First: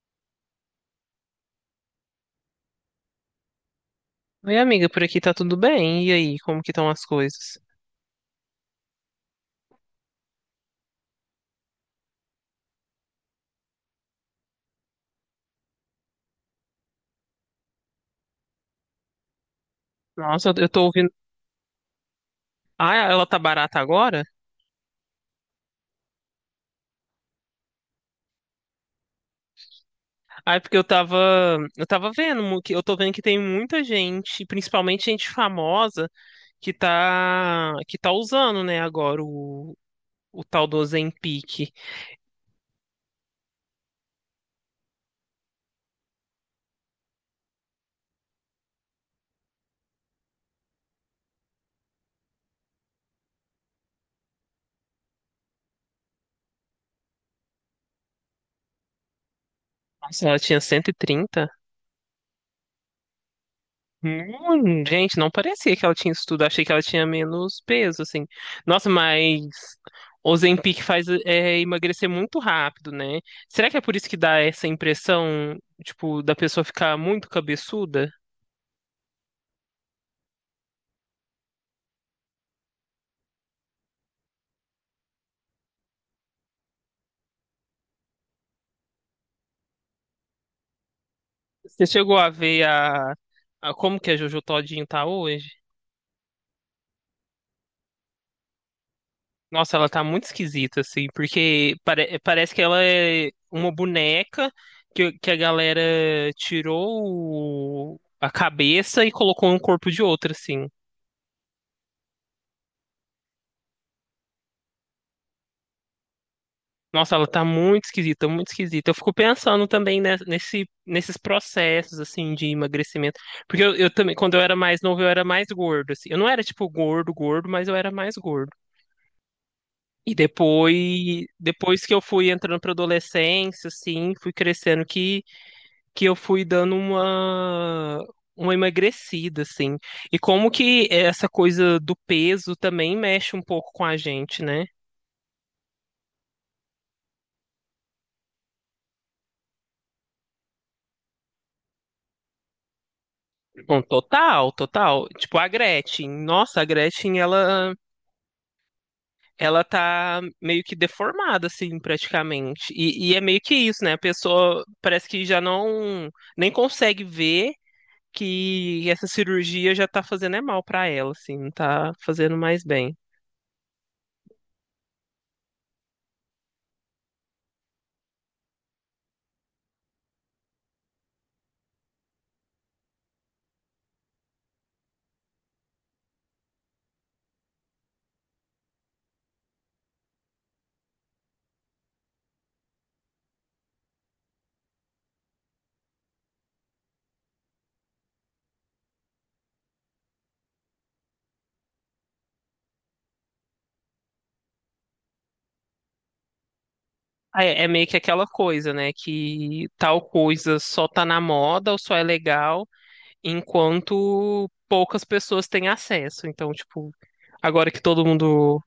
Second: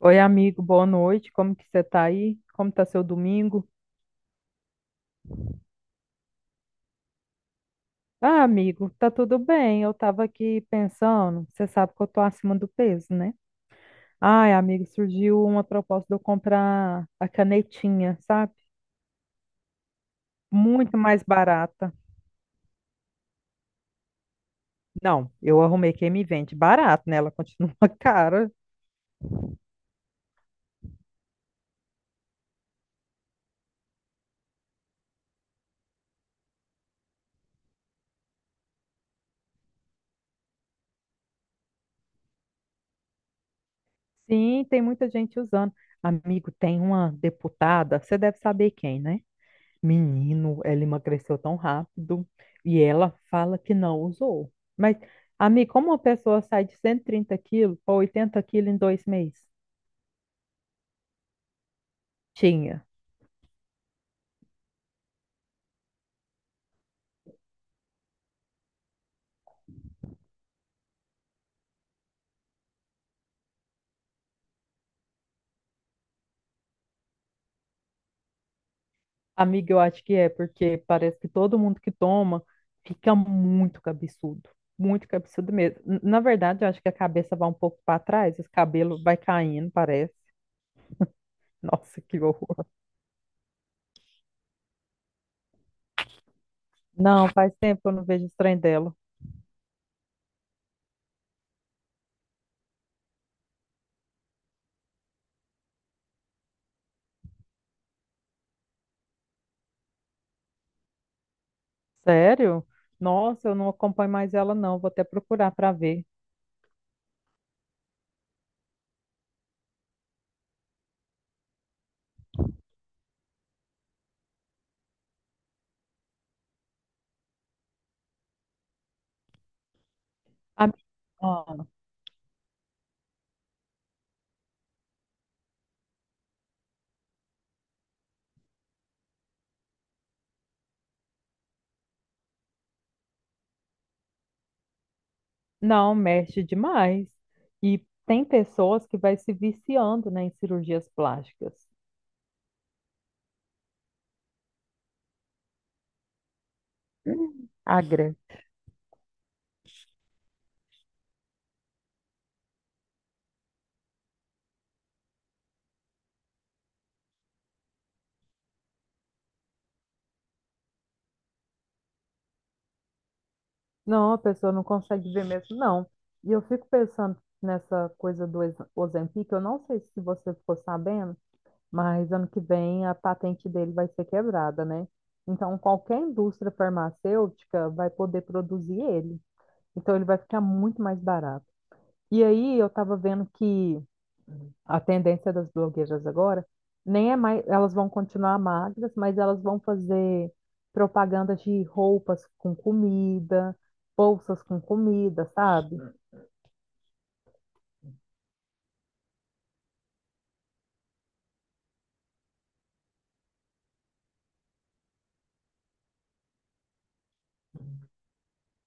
Oi, amigo, boa noite. Como que você tá aí? Como tá seu domingo? Oi, amiga, por aqui tá tudo bem? E aí, como que estão as coisas? Ah, amigo, tá tudo bem. Eu tava aqui pensando, você sabe que eu tô acima do peso, né? Ai, amigo, surgiu uma proposta de eu comprar a canetinha, sabe? Nossa, eu tô Muito ouvindo. mais barata. Ah, ela tá barata agora? Não, eu arrumei quem me vende barato, né? Ela continua cara. Ah, é porque eu tava vendo, que eu tô vendo que tem muita gente, principalmente gente famosa, que tá usando, né, o tal do Ozempic. Sim, tem muita gente usando. Amigo, tem uma deputada, você deve saber quem, né? Menino, ela emagreceu tão rápido e ela fala que não usou. Mas, amiga, como uma pessoa sai de 130 quilos para 80 quilos em 2 meses? Nossa, ela tinha 130. Tinha. Gente, não parecia que ela tinha isso tudo. Achei que ela tinha menos peso, assim. Nossa, mas Ozempic faz é, emagrecer muito rápido, né? Será que é por isso que dá essa impressão, tipo, da pessoa ficar muito cabeçuda? Amiga, eu acho que é, porque parece que todo mundo que toma fica muito cabeçudo. Muito cabeçudo mesmo. Na verdade, eu acho que a cabeça vai um pouco para trás, os cabelos vai caindo, parece. Você Nossa, chegou que a ver horror. A como que a Jojo Todinho tá hoje? Não, faz tempo que eu não vejo o trem dela. Nossa, ela tá muito esquisita, assim, porque parece que ela é uma boneca que a galera tirou a cabeça e colocou no corpo de outra, assim. Sério? Nossa, eu não acompanho mais ela, não. Vou até procurar para ver. Nossa, ela tá muito esquisita, muito esquisita. Eu fico pensando também nesses processos, assim, de emagrecimento. Porque eu também, quando eu era mais novo, eu era mais gordo, assim. Eu não era, tipo, gordo, gordo, mas eu era mais gordo. E A mi- ah, depois que eu fui entrando pra adolescência, assim, fui crescendo, que eu fui dando uma emagrecida, assim. E como que essa coisa do peso também mexe um pouco com a gente, né? Não, mexe demais. E tem pessoas que vai se viciando, né, em cirurgias plásticas. Com total, total. Tipo, a Gretchen. Nossa, a Gretchen, Agra. ela tá meio que deformada, assim, praticamente. E é meio que isso, né? A pessoa parece que já não, nem consegue ver que essa cirurgia já tá fazendo é mal pra ela, assim, não tá fazendo mais bem. Não, a pessoa não consegue ver mesmo, não. E eu fico pensando nessa coisa do Ozempic, eu não sei se você ficou sabendo, mas ano que vem a patente dele vai ser quebrada, né? Então qualquer indústria farmacêutica vai poder produzir ele. Então ele vai ficar muito mais barato. E aí eu estava vendo que a tendência das blogueiras agora nem é mais, elas vão continuar magras, mas elas vão fazer propaganda de roupas com comida, bolsas com comida, sabe? Ah, é é meio que aquela coisa, né? Que tal coisa só tá na moda ou só é legal enquanto poucas pessoas têm acesso. Então, tipo, agora que todo mundo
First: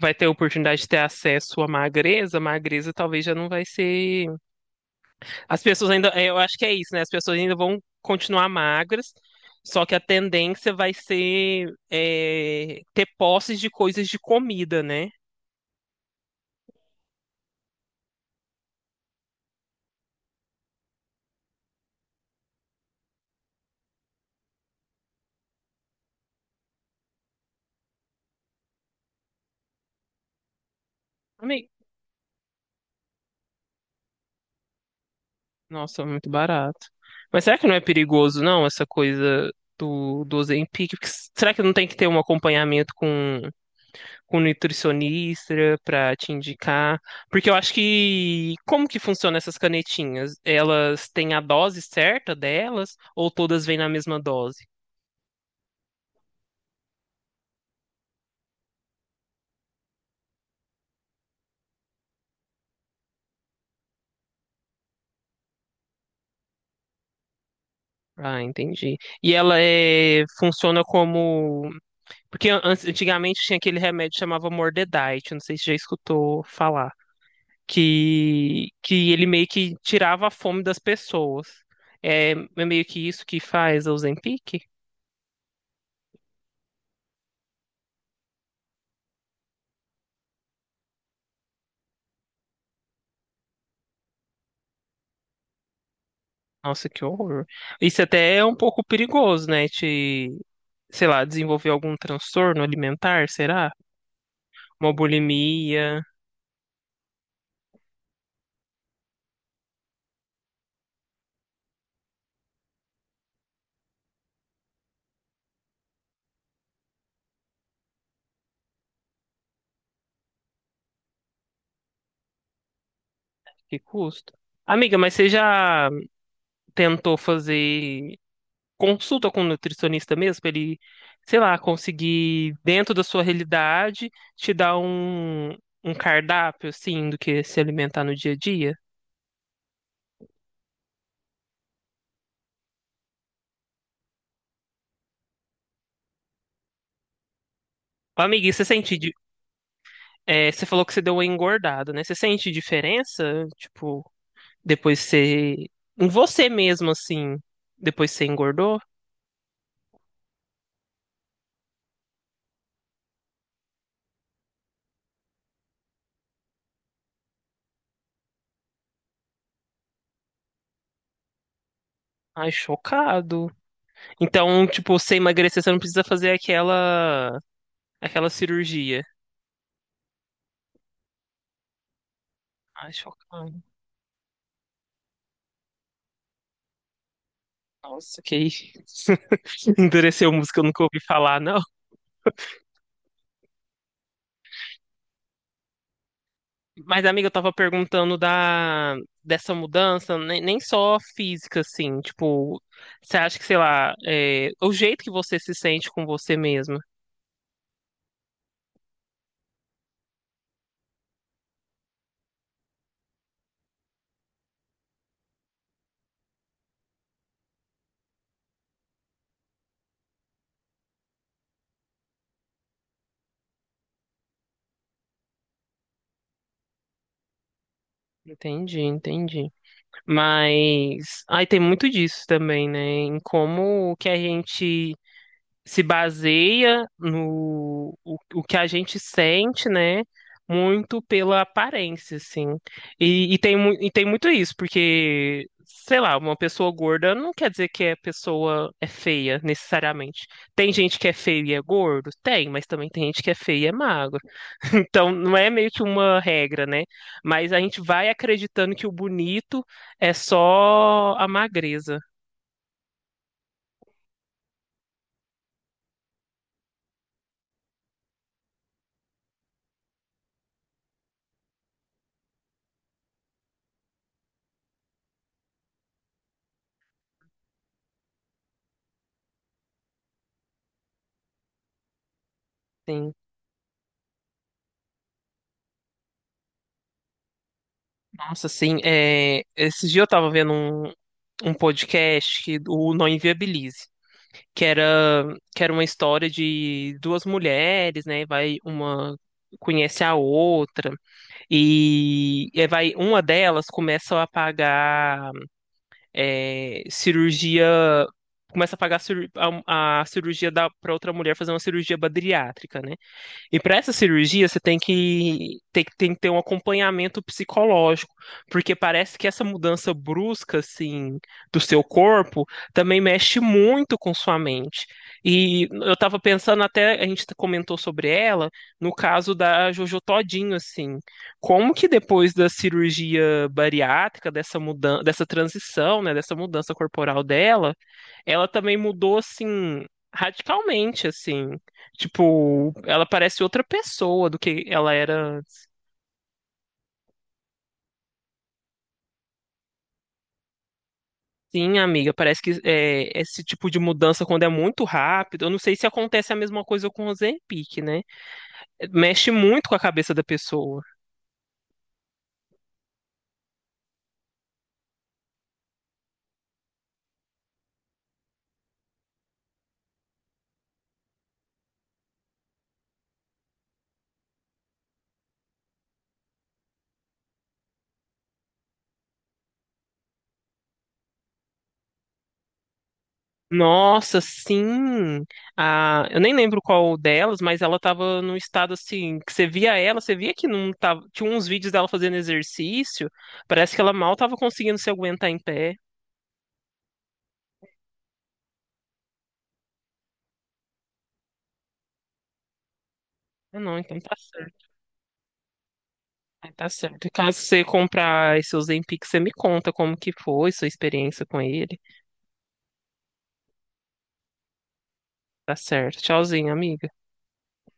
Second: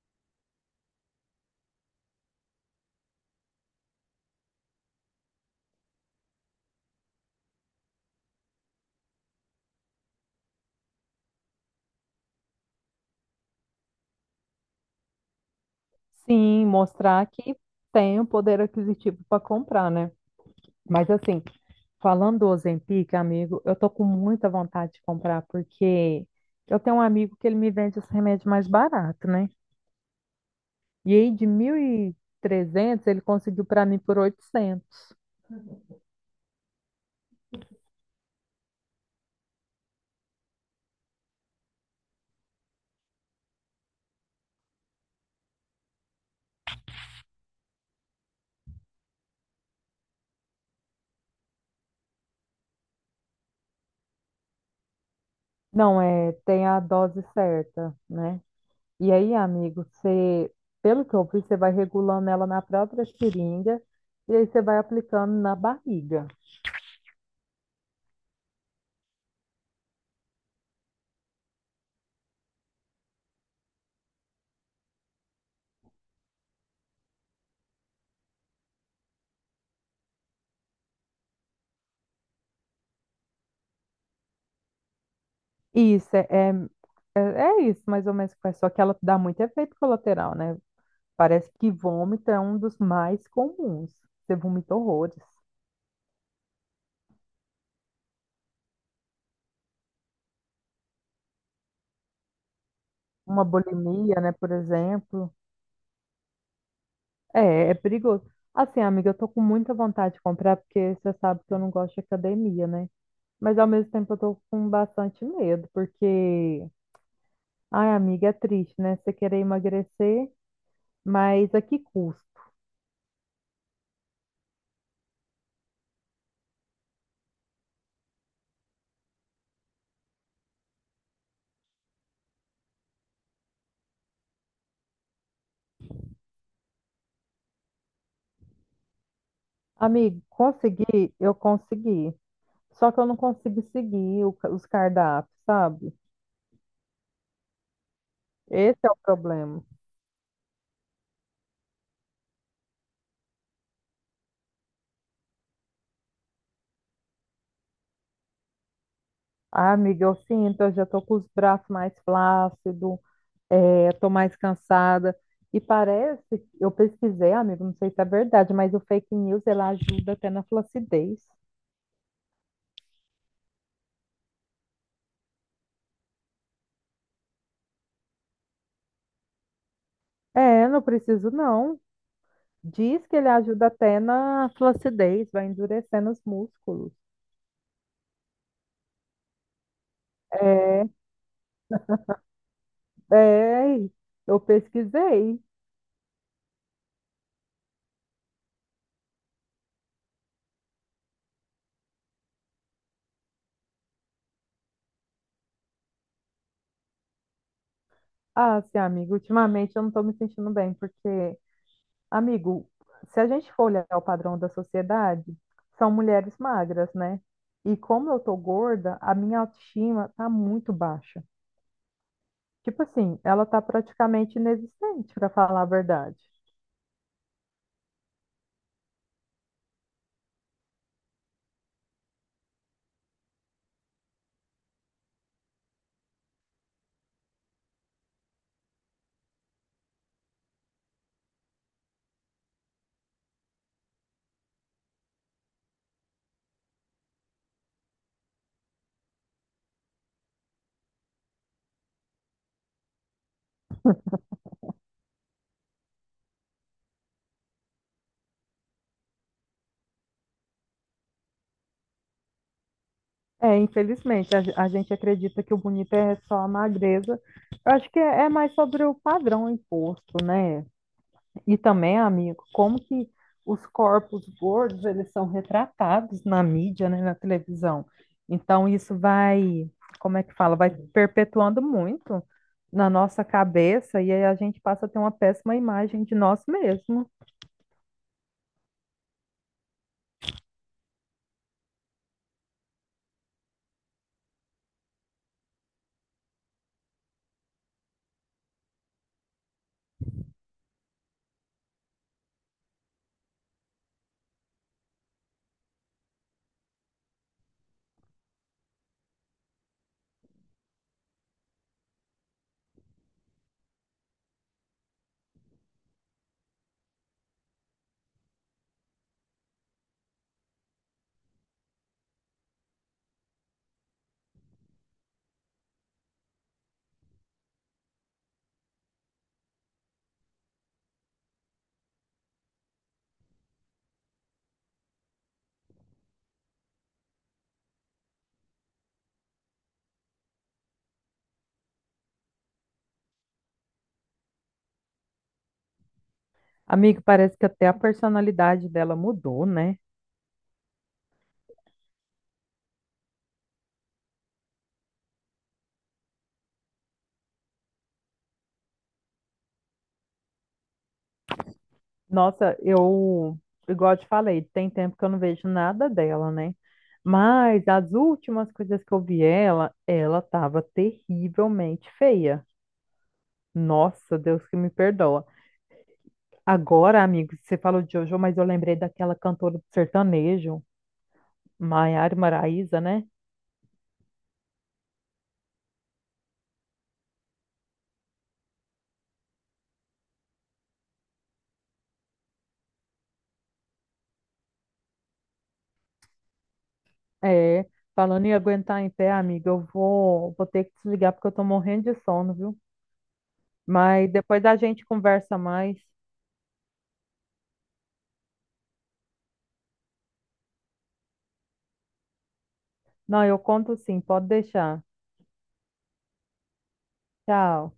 vai ter a oportunidade de ter acesso à magreza, a magreza talvez já não vai ser. As pessoas ainda, é, eu acho que é isso, né? As pessoas ainda vão continuar magras, só que a tendência vai ser é, ter posses de coisas de comida, né? Sim, mostrar que tem o poder aquisitivo para comprar, né? Mas assim, falando do Ozempic, amigo, eu tô com muita vontade de comprar porque eu tenho um amigo que ele me vende esse remédio mais barato, né? E aí de Amei. 1.300 ele conseguiu para mim por 800. Nossa, muito barato. Mas será que não é perigoso, não, essa coisa do Ozempic? Porque será que não tem que ter um acompanhamento com nutricionista para te indicar, porque eu acho que como que funciona essas canetinhas? Elas têm a dose certa delas ou todas vêm na mesma dose? Não, é, tem a dose certa, né? E aí, amigo, você, pelo que eu vi, você vai regulando ela na própria seringa e aí você vai aplicando na barriga. Ah, entendi. E ela é funciona como porque antigamente tinha aquele remédio que chamava Mordedite, não sei se já escutou falar, que ele meio que tirava a fome das pessoas. É, é meio que isso que faz a Ozempic? Isso, é, é, é é isso mais ou menos que faz, só que ela dá muito efeito colateral, né? Parece que vômito é um dos mais comuns. Você vomita horrores. Nossa, que horror. Isso até é um pouco perigoso, né? Te, sei lá, desenvolver algum transtorno alimentar, Uma será? bulimia, né, por Uma exemplo. bulimia, É, é perigoso. Assim, amiga, eu tô com muita vontade de comprar, porque você sabe que eu não gosto de academia, né? Mas ao mesmo tempo eu tô com bastante medo, porque, ai, amiga, é triste, né? Você querer emagrecer, mas a que custo? que custa? Amiga, mas você já tentou fazer consulta com um nutricionista mesmo, pra ele, sei lá, conseguir, dentro da sua realidade, te dar um cardápio, assim, do que se alimentar no dia a dia? Amigo, consegui, eu consegui. Só que eu não consigo seguir o os cardápios, sabe? Ô, amiga, e você Esse é sente, o problema. é, você falou que você deu uma engordada, né? Você sente diferença, tipo, depois você. Em você mesmo, assim. Depois você engordou? Ai, amiga, eu sinto, eu já tô com os braços mais flácidos, é, tô mais cansada. E parece, eu pesquisei, amigo, não sei se é verdade, mas o fake news, ela ajuda até na flacidez. Ai, chocado. Então, tipo, você emagrecer, você não precisa fazer aquela. Aquela cirurgia. É, não preciso não. Ai, Diz que ele chocado. ajuda até na flacidez, vai endurecendo os músculos. Nossa, que isso. Endureceu música, eu nunca É, ouvi falar, não. é, eu pesquisei. Mas, amiga, eu tava perguntando da dessa mudança, nem, nem só física, assim, tipo, você acha que, sei lá, é, o jeito que você se sente com você mesma. Ah, sim, amigo, ultimamente eu não estou me sentindo bem, porque, amigo, se a gente for olhar o padrão da sociedade, são mulheres magras, né? E como eu tô gorda, a minha autoestima tá muito baixa. Tipo assim, ela tá praticamente inexistente, para falar a verdade. Entendi, entendi. Mas aí tem muito disso também, né? Em como que a gente se baseia no o que a gente sente, né? Muito pela aparência, assim. E tem, e tem muito isso, porque, sei lá, uma pessoa gorda não quer dizer que a pessoa é feia, necessariamente. Tem gente que é feio e é gordo? Tem, mas também tem gente que é feio e é magro. Então, não é meio que uma regra, né? Mas a gente vai acreditando que o bonito é só a magreza, É, infelizmente, a gente acredita que o bonito é só a magreza. Eu acho que é, é mais sobre o padrão imposto, né? E também, amigo, como que os corpos gordos, eles são retratados na mídia, né, na televisão. Então, isso vai, como é que fala? Vai perpetuando muito na sim. nossa cabeça e aí a gente passa a ter uma péssima imagem de nós mesmos. Nossa, assim, é, esses dias eu tava vendo um podcast que o Não Inviabilize, que era, que era uma história de duas mulheres, né? Vai uma conhece a outra e vai uma delas começa a pagar é, cirurgia, começa a pagar a cirurgia da para outra mulher fazer uma cirurgia bariátrica, né? E para essa cirurgia, você tem tem que ter um acompanhamento psicológico, porque parece que essa mudança brusca, assim, do seu corpo também mexe muito com sua mente. E eu estava pensando até, a gente comentou sobre ela, no caso da Jojo Todinho, assim, como que depois da cirurgia bariátrica, dessa mudança, dessa transição, né, dessa mudança corporal dela, ela também mudou, assim, radicalmente, assim. Tipo, ela parece outra pessoa do que ela era. Amigo, parece que até a personalidade dela mudou, né? Sim, amiga, parece que é, esse tipo de mudança, quando é muito rápido, eu não sei se acontece a mesma coisa com o Ozempic, né? Mexe muito com a cabeça da pessoa. Nossa, eu, igual eu te falei, tem tempo que eu não vejo nada dela, né? Mas as últimas coisas que eu vi ela, ela tava terrivelmente feia. Nossa, Deus que me perdoa. Agora, amigo, você falou de Jojo, mas eu lembrei daquela cantora do sertanejo, Maiara Maraíza, né? Nossa, sim! Ah, eu nem lembro qual delas, mas ela tava num estado assim, que você via ela, você via que não tava. Tinha uns vídeos dela fazendo exercício, parece que ela mal tava conseguindo se aguentar em pé. É, falando em aguentar em pé, amiga, eu vou, vou ter que desligar porque eu tô morrendo de sono, viu? Ah, não, então Mas tá depois a certo. gente conversa mais. Ah, tá certo. Caso você comprar esse Ozempic, você me conta como que foi, sua experiência com ele. Não, eu conto sim, pode deixar. Tá certo. Tchauzinho, amigo. Tchau.